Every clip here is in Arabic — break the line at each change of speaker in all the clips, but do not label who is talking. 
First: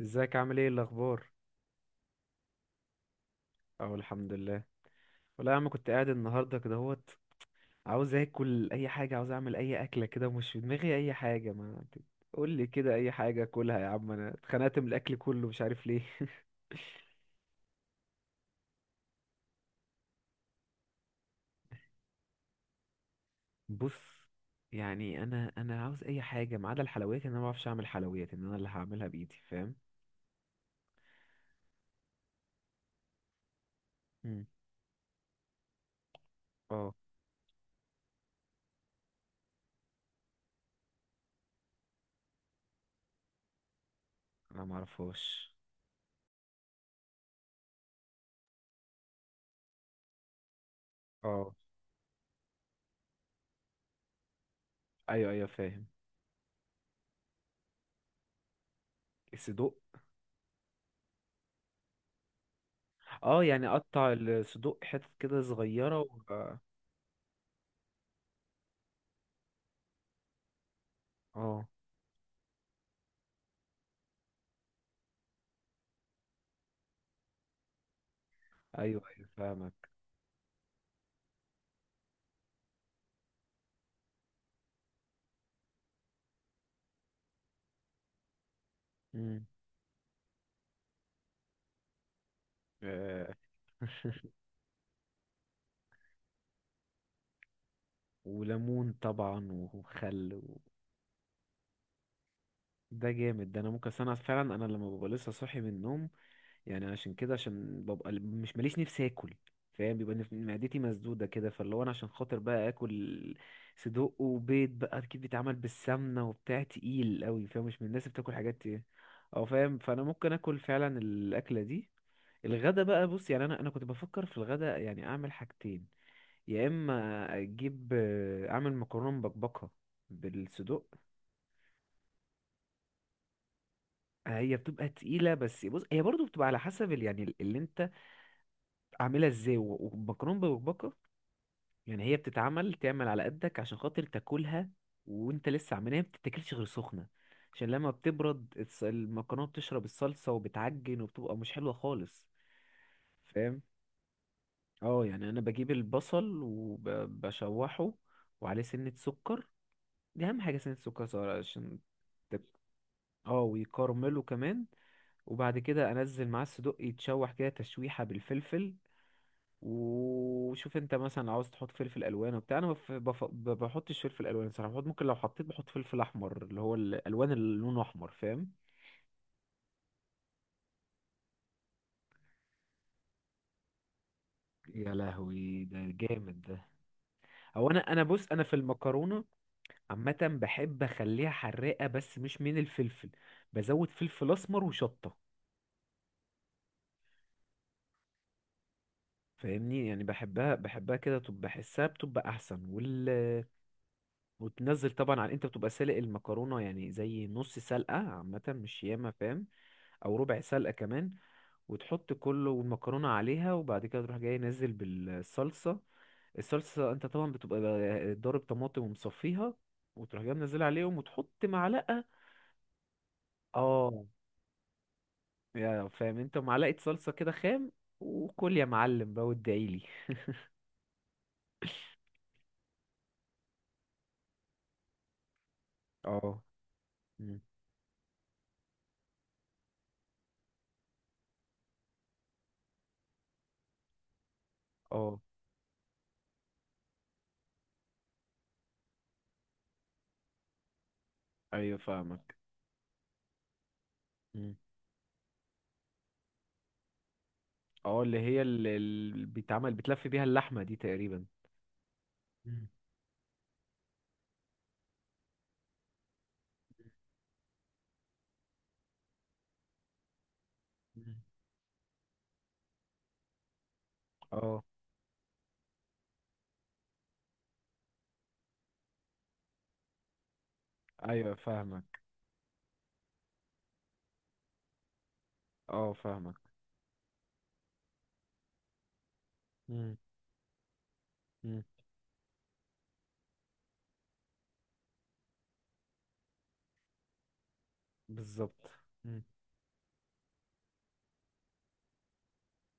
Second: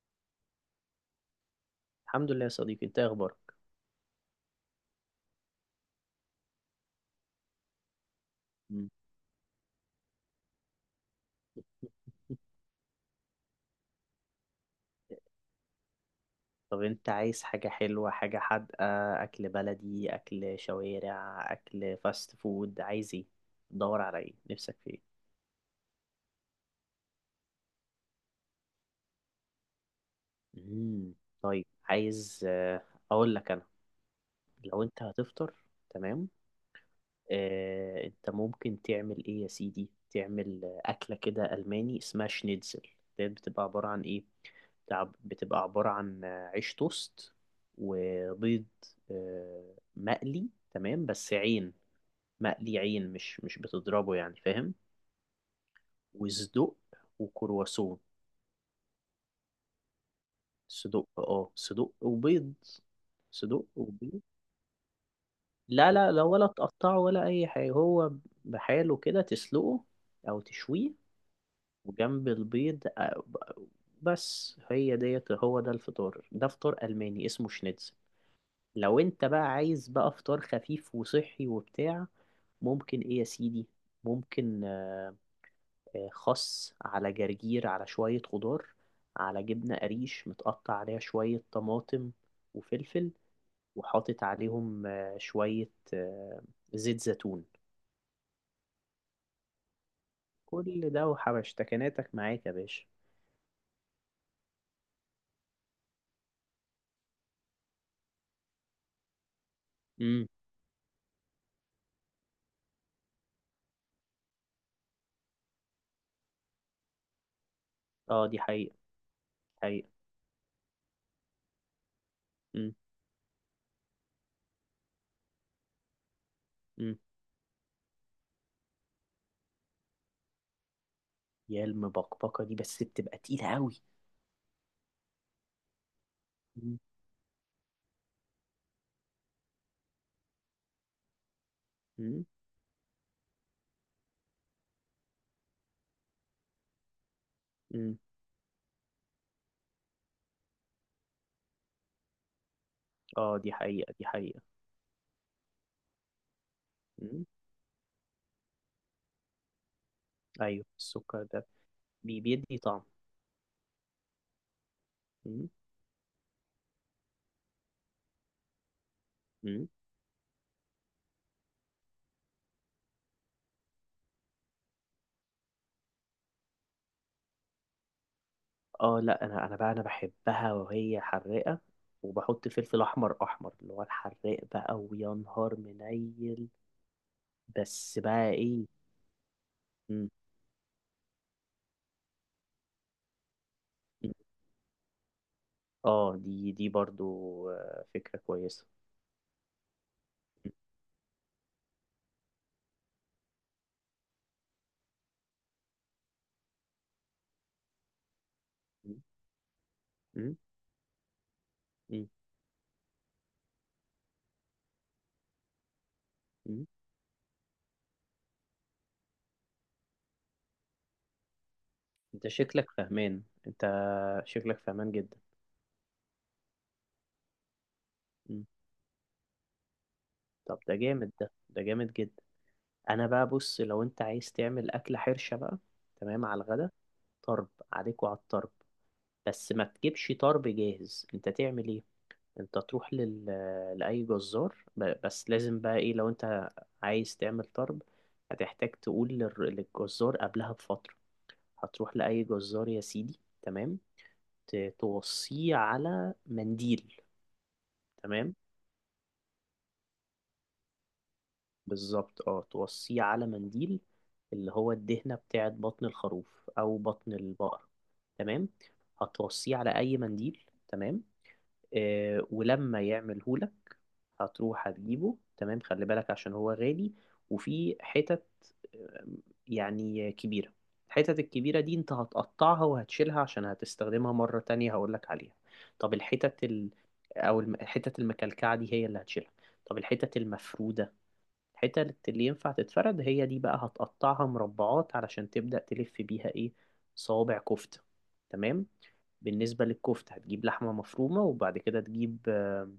ازيك؟ عامل ايه؟ الاخبار؟
الحمد لله يا صديقي، انت ايه اخبارك؟
اهو الحمد لله. والله يا عم كنت قاعد النهارده كده اهوت، عاوز اكل اي
مم.
حاجه، عاوز اعمل اي اكله كده ومش في دماغي اي حاجه. ما قول لي كده اي حاجه اكلها يا عم، انا اتخنقت من الاكل كله مش عارف ليه.
طب انت عايز حاجة حلوة حاجة حادقة؟ اكل بلدي، اكل شوارع، اكل فاست فود، عايز ايه؟ دور على
بص،
ايه؟ نفسك في ايه؟
يعني انا عاوز اي حاجه ما عدا الحلويات، ان انا ما بعرفش اعمل حلويات، ان انا اللي هعملها بايدي. فاهم؟
مم. طيب، عايز اقول لك انا.
مم.
لو انت هتفطر، تمام،
اه
انت ممكن تعمل ايه يا سيدي، تعمل اكله كده الماني اسمها شنيتزل. ديت بتبقى عباره عن ايه؟
انا ما اعرفهاش.
بتبقى عباره عن عيش توست وبيض مقلي، تمام، بس
اه
عين. مقلي عين، مش بتضربه يعني، فاهم؟
ايوه ايوه فاهم.
وصدق وكرواسون.
الصدوق؟
صدق وبيض.
اه
صدق
يعني اقطع
وبيض.
الصدوق حتت كده
لا،
صغيره.
لا، لا، ولا تقطعه ولا اي حاجه، هو بحاله كده، تسلقه او تشويه.
اه
وجنب البيض. بس هي ديت، هو ده الفطار، ده فطار ألماني اسمه شنيتزل. لو
ايوه
انت
ايوه
بقى عايز
فاهمك.
بقى فطار خفيف وصحي وبتاع، ممكن ايه يا سيدي، ممكن خس على جرجير، على شوية خضار، على
مم.
جبنة قريش متقطع عليها شوية طماطم وفلفل،
آه،
وحاطط عليهم شوية زيت زيتون.
وليمون طبعا وخل.
كل ده وحبشتكناتك معاك يا باشا.
ده جامد ده، انا ممكن أصل انا فعلا انا لما ببقى لسه صاحي من النوم، يعني عشان كده عشان ببقى مش ماليش نفسي اكل. فاهم؟ بيبقى
امم.
معدتي مسدوده كده، فاللي هو انا عشان خاطر بقى اكل صدوق وبيض بقى اكيد بيتعمل بالسمنه وبتاع تقيل قوي. فاهم؟ مش من الناس اللي
اه،
بتاكل
دي
حاجات
حقيقة،
ايه او فاهم،
حقيقة.
فانا ممكن اكل فعلا الاكله دي.
مم.
الغدا بقى، بص يعني انا كنت بفكر في الغدا يعني اعمل حاجتين، يا
مم.
اما اجيب اعمل مكرونه مبكبكه بالصدوق.
يا، المبقبقة دي بس بتبقى تقيلة قوي.
هي بتبقى تقيله بس بص، هي برضو بتبقى على
مم.
حسب اللي انت عاملها ازاي والمكرونه مبكبكه، يعني هي
مم.
تعمل على قدك عشان خاطر تاكلها. وانت لسه عاملها ما بتتاكلش غير سخنه، عشان لما
مم.
بتبرد المكرونه بتشرب الصلصه وبتعجن وبتبقى مش حلوه خالص.
اه، دي
فاهم؟
حقيقة، دي حقيقة.
اه يعني انا بجيب البصل
مم.
وبشوحه وعليه سنة سكر. دي اهم حاجه
ايوه،
سنه السكر
السكر
صغيره
ده
عشان تك-
بيدي طعم.
اه ويكرمله كمان.
مم.
وبعد كده انزل معاه الصدوق يتشوح كده تشويحه بالفلفل.
مم.
وشوف انت مثلا لو عاوز تحط فلفل الوان وبتاع، انا بحطش فلفل الوان صراحه، بحط ممكن لو حطيت بحط فلفل احمر اللي هو الالوان اللي لونه احمر. فاهم؟
اه لا، انا بقى انا بحبها وهي حراقة. وبحط فلفل احمر احمر، اللي هو الحراق بقى،
يا
ويا نهار
لهوي ده، جامد
منيل.
ده. او انا
بس
انا بص،
بقى
انا في
ايه.
المكرونه
مم.
عامه بحب اخليها حراقه بس مش من الفلفل، بزود
مم.
فلفل اسمر وشطه.
اه، دي برضو فكرة كويسة.
فاهمني؟ يعني بحبها كده، طب بحسها بتبقى احسن. وتنزل طبعا على، انت بتبقى سالق المكرونه يعني زي نص سلقه عامه مش
مم.
ياما. فاهم؟ او
مم.
ربع سلقه كمان،
مم.
وتحط كله والمكرونه عليها، وبعد كده تروح جاي نازل بالصلصه.
مم.
الصلصه انت طبعا بتبقى ضارب طماطم ومصفيها، وتروح جاي منزل عليهم وتحط معلقه.
انت
اه
شكلك فهمان جدا.
يا فاهم انت، معلقه صلصه كده خام، وكل يا معلم بقى وادعيلي.
طب ده جامد، ده جامد جدا. انا بقى، بص، لو انت عايز تعمل اكله حرشه بقى، تمام
اه.
على الغدا.
مم.
طرب عليك وعلى الطرب. بس ما تجيبش طرب جاهز، انت تعمل ايه؟ انت تروح لاي جزار،
اه
بس لازم بقى ايه لو انت عايز تعمل طرب. هتحتاج تقول للجزار قبلها بفتره.
ايوه
هتروح لاي
فاهمك.
جزار يا سيدي، تمام.
مم.
توصيه على منديل،
اه اللي
تمام.
هي اللي بيتعمل بتلف بيها اللحمة دي تقريبا.
بالظبط، اه،
مم.
توصيه على منديل. اللي هو الدهنة بتاعت بطن الخروف أو بطن البقر، تمام. هتوصيه على أي منديل، تمام.
مم.
ولما يعملهولك،
اه
هتروح هتجيبه، تمام، خلي بالك عشان هو غالي. وفي حتت آه، يعني كبيرة. الحتت
ايوه
الكبيرة دي انت
فاهمك.
هتقطعها وهتشيلها عشان هتستخدمها مرة تانية، هقولك عليها.
اه
طب
فاهمك.
الحتت أو الحتت المكلكعة دي هي اللي هتشيلها. طب
مم.
الحتت المفرودة،
مم.
الحتت اللي ينفع تتفرد هي دي بقى، هتقطعها مربعات علشان تبدأ تلف بيها ايه؟ صوابع كفتة. تمام.
بالظبط. مم.
بالنسبة للكفتة، هتجيب لحمة مفرومة، وبعد كده تجيب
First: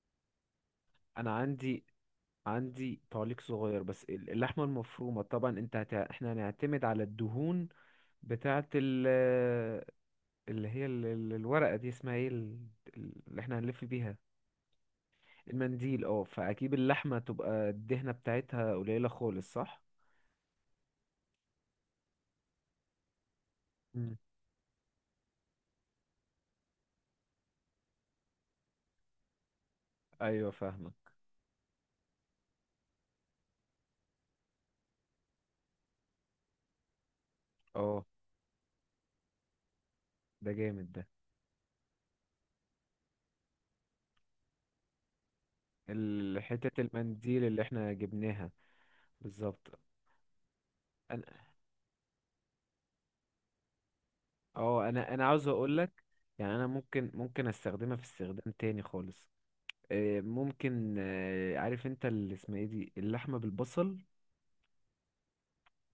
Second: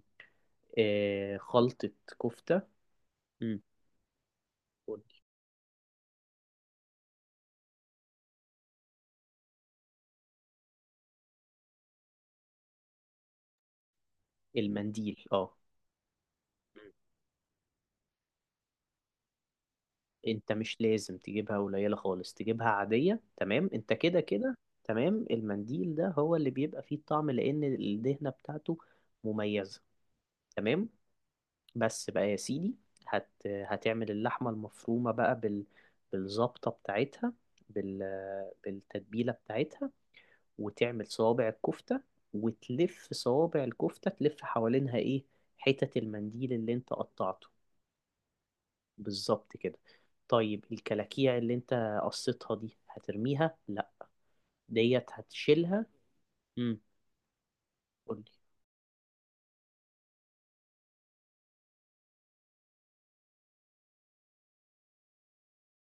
انا عندي،
خلطة كفتة.
عندي تعليق
مم.
صغير بس، اللحمه
قولي.
المفرومه طبعا انت احنا هنعتمد على الدهون بتاعه اللي هي الورقه دي اسمها ايه، اللي احنا هنلف بيها.
المنديل، اه.
المنديل اه، فاكيد
مم.
اللحمه تبقى الدهنه بتاعتها قليله خالص، صح؟
انت مش لازم تجيبها قليلة خالص، تجيبها عادية، تمام، انت
مم.
كده كده. تمام، المنديل ده هو اللي بيبقى فيه الطعم، لأن الدهنة بتاعته مميزة.
ايوه
تمام.
فاهمك.
بس بقى يا سيدي، هتعمل اللحمة المفرومة بقى بالظبطة بتاعتها، بال...
اه
بالتتبيلة بتاعتها.
ده جامد ده.
وتعمل صوابع الكفتة. وتلف صوابع الكفتة تلف حوالينها ايه؟ حتت المنديل اللي
الحتة
انت
المنديل
قطعته.
اللي احنا جبناها.
بالظبط
بالظبط.
كده. طيب
انا،
الكلاكيع اللي انت قصيتها دي هترميها؟ لا،
اه،
ديت
انا عاوز اقول
هتشيلها.
لك يعني، انا
امم.
ممكن استخدمها في
قولي.
استخدام تاني خالص. ممكن، عارف انت اللي اسمها ايه دي، اللحمة بالبصل،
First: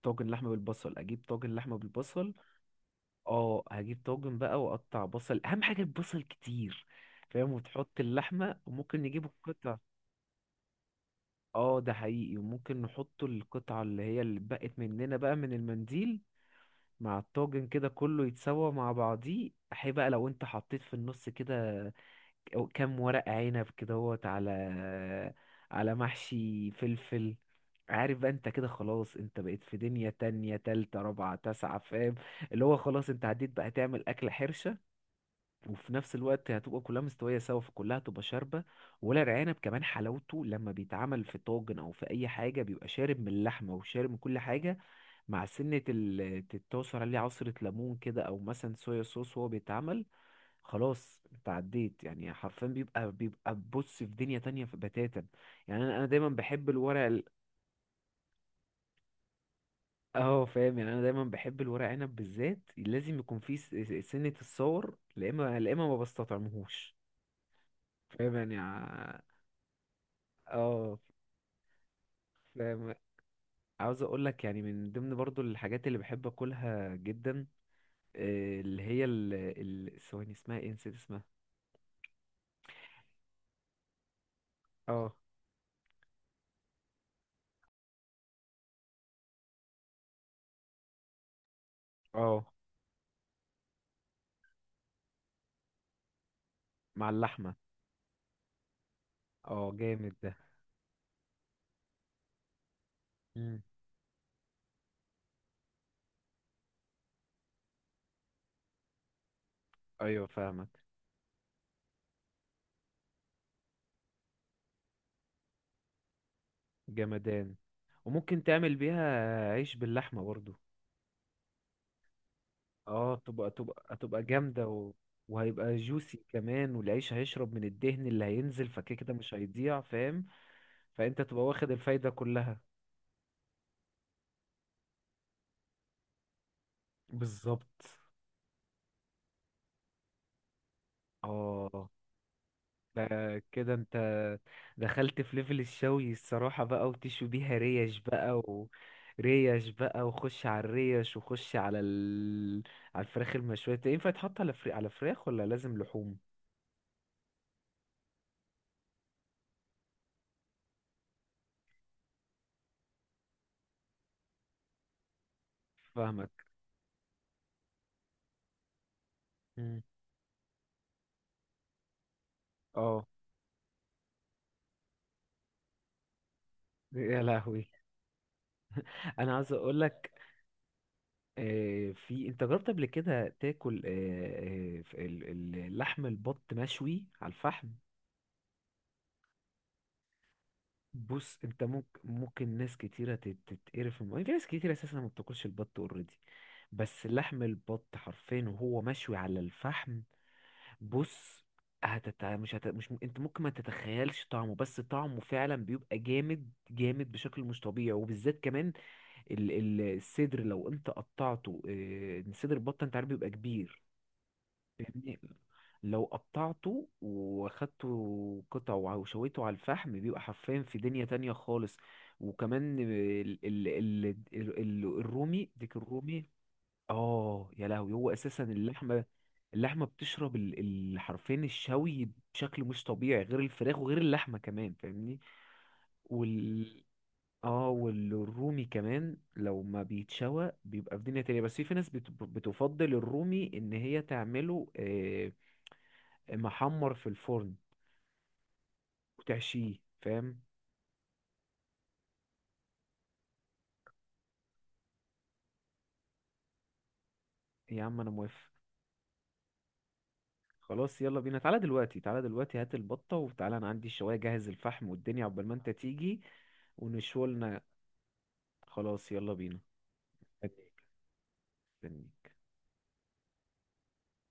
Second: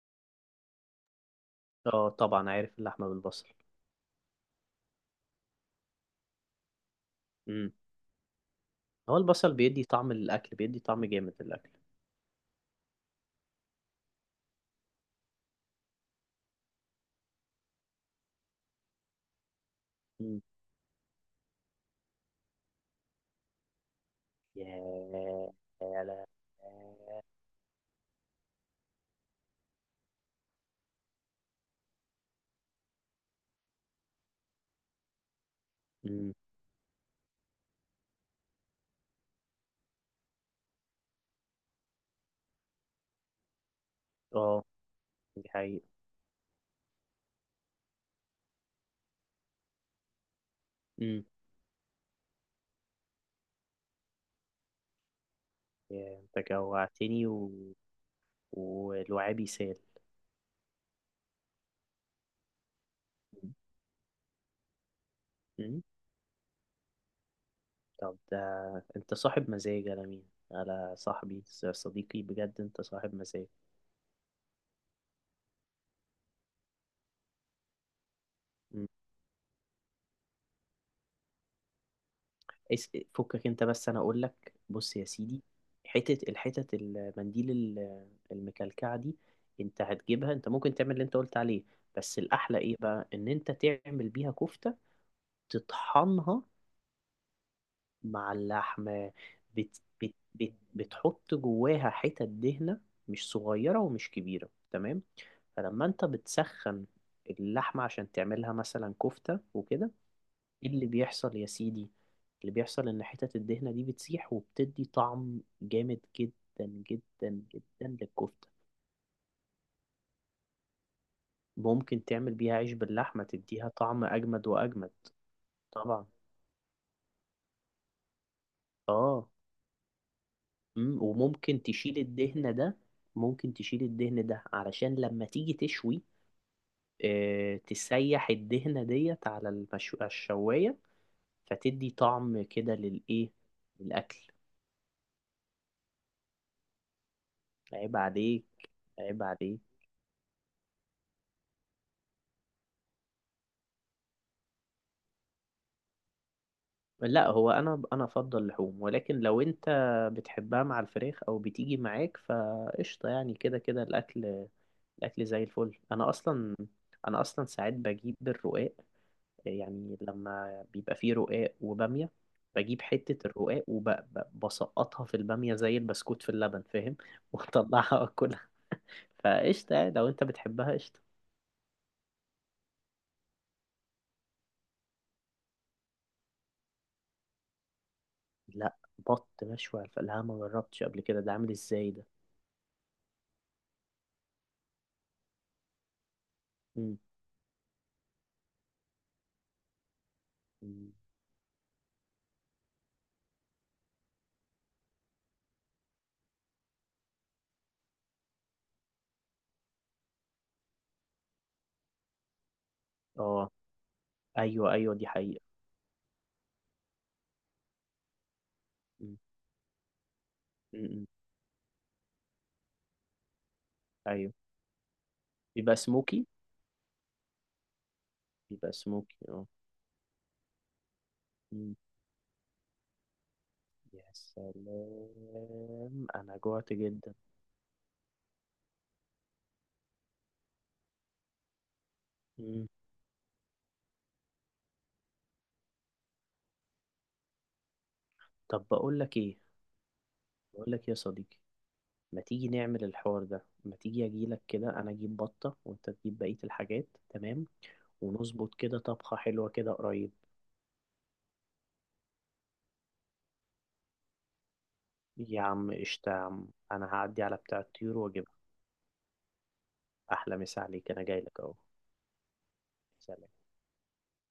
طاجن لحمة بالبصل، اجيب طاجن لحمة
اه،
بالبصل.
طبعا عارف اللحمة بالبصل.
اه هجيب طاجن بقى واقطع بصل، اهم حاجة البصل كتير. فاهم؟
امم.
وتحط اللحمة وممكن
هو
نجيب
البصل
القطع.
بيدي طعم، الأكل بيدي طعم جامد للأكل.
اه ده حقيقي، وممكن نحط القطعة اللي هي اللي بقت مننا بقى من المنديل مع الطاجن كده كله، يتسوى مع بعضيه. احي بقى لو انت حطيت في النص كده أو كام ورق عنب كده هوت على،
ياه.
على
يا لا.
محشي فلفل. عارف بقى؟ انت كده خلاص انت بقيت في دنيا تانية تالتة رابعة تاسعة. فاهم؟ اللي هو خلاص انت عديت بقى، هتعمل أكلة حرشة وفي نفس
أمم.
الوقت هتبقى كلها مستوية سوا، فكلها هتبقى شاربة. ولا العنب كمان حلاوته لما بيتعمل في طاجن أو في أي حاجة بيبقى شارب من اللحمة وشارب من كل
اه،
حاجة، مع
دي
سنة
حقيقة.
تتعصر عليه عصرة ليمون كده أو مثلا صويا صوص وهو بيتعمل. خلاص
أمم.
انت عديت يعني حرفيا، بيبقى بص في دنيا تانية في بتاتا. يعني أنا
يا
دايما
انت
بحب الورق.
جوعتني والوعي بيسال.
اه فاهم؟ يعني أنا دايما بحب الورق عنب بالذات لازم يكون فيه سنة الصور، لا إما لا
أمم.
إما ما بستطعمهوش.
طب
فاهم
ده،
يعني
انت صاحب مزاج على مين؟ على
اه
صاحبي، صديقي، بجد انت
فاهم.
صاحب مزاج.
عاوز اقول لك يعني من ضمن برضو الحاجات اللي بحب اكلها جدا، اللي
أمم.
هي ثواني اسمها ايه، نسيت اسمها.
اس... فكك انت، بس انا اقول لك، بص يا
اه.
سيدي، الحتة المنديل المكلكعة دي، انت هتجيبها، انت ممكن تعمل اللي انت قلت عليه. بس
اه
الاحلى ايه بقى، ان انت تعمل بيها كفتة. تطحنها
مع اللحمة.
مع اللحمة.
اه
بت بت
جامد ده.
بت بتحط جواها حتت دهنة، مش
مم.
صغيرة ومش كبيرة، تمام. فلما انت بتسخن اللحمة عشان تعملها مثلا كفتة وكده،
ايوه
ايه
فاهمك.
اللي بيحصل يا سيدي؟ اللي بيحصل ان حتت الدهنة دي بتسيح وبتدي طعم جامد، جدا جدا
جمدان.
جدا،
وممكن
للكفتة.
تعمل بيها عيش باللحمة برضو.
ممكن تعمل بيها عيش
اه
باللحمة،
تبقى
تديها
تبقى
طعم
تبقى
اجمد
جامدة
واجمد.
و... وهيبقى
طبعا.
جوسي كمان، والعيش هيشرب من الدهن اللي هينزل، فكده كده
اه.
مش هيضيع. فاهم؟
مم.
فانت تبقى
وممكن
واخد
تشيل
الفايدة
الدهن
كلها.
ده. ممكن تشيل الدهن ده علشان لما تيجي تشوي،
بالظبط.
تسيح الدهنة ديت على على الشواية.
اه
فتدي طعم كده
ده
للإيه؟
كده انت
للأكل.
دخلت في ليفل الشوي الصراحة بقى، وتشوي بيها
عيب
ريش بقى
عليك،
و
عيب عليك.
ريش بقى، وخش على الريش وخش على على الفراخ المشوية. انت ينفع يتحط على على فراخ ولا لازم لحوم؟
لا، هو أنا أفضل لحوم، ولكن لو أنت بتحبها مع الفراخ أو بتيجي معاك فقشطة، يعني كده كده الأكل الأكل زي الفل. أنا
فاهمك.
أصلا أنا أصلا ساعات بجيب الرقاق.
مم.
يعني لما بيبقى فيه رقاق وبامية، بجيب
اه
حتة الرقاق وبسقطها في البامية، زي البسكوت في اللبن، فاهم؟
يا لهوي.
واطلعها واكلها.
انا عايز
فقشطة
اقول
يعني لو
لك،
انت بتحبها قشطة.
في انت جربت قبل كده تاكل اللحم البط مشوي على الفحم؟
لا، بط مشوي على الفلاحة ما جربتش قبل كده، ده
بص
عامل
انت
ازاي
ممكن،
ده؟
ناس كتيرة تتقرف في ناس كتيرة اساسا ما بتاكلش البط اوريدي،
مم.
بس لحم البط حرفيا وهو مشوي على الفحم،
مم.
بص، هتت... مش هت... مش م- انت ممكن ما تتخيلش طعمه، بس طعمه فعلا بيبقى جامد جامد بشكل مش طبيعي، وبالذات كمان الصدر لو انت قطعته، اه، صدر البط انت عارف بيبقى
اه،
كبير.
ايوه، ايوه، دي
فاهمني؟
حقيقة.
لو قطعته واخدته قطع
مم.
وشويته على الفحم بيبقى حرفيا في
مم.
دنيا
مم.
تانية خالص. وكمان ال ال ال
ايوه،
ال ال الرومي،
بيبقى
ديك الرومي.
سموكي.
اه يا لهوي، هو اساسا
بيبقى
اللحمه،
سموكي، اه.
اللحمه حرفيا
مم.
الشوي بشكل مش طبيعي، غير الفراخ وغير
يا
اللحمه كمان. فاهمني؟
سلام، انا
وال
جوعت جدا.
اه والرومي كمان لو ما بيتشوى بيبقى في دنيا تانية، بس في ناس
مم.
بتفضل الرومي ان هي تعمله، محمر في الفرن
طب
وتحشيه. فاهم؟
بقول لك يا صديقي، ما تيجي نعمل الحوار ده، ما تيجي اجيلك كده، انا اجيب بطة وانت تجيب بقية الحاجات، تمام،
يا عم انا موافق.
ونظبط كده طبخة حلوة كده قريب.
خلاص يلا بينا، تعالى دلوقتي، تعالى دلوقتي هات البطة وتعالى، انا عندي الشواية، جهز الفحم والدنيا
يا
عقبال ما انت
عم قشطة، يا
تيجي
عم، انا هعدي على بتاع
ونشولنا.
الطيور واجيبها.
خلاص يلا بينا.
احلى مسا عليك، انا جايلك اهو.
مستنيك.
سلام.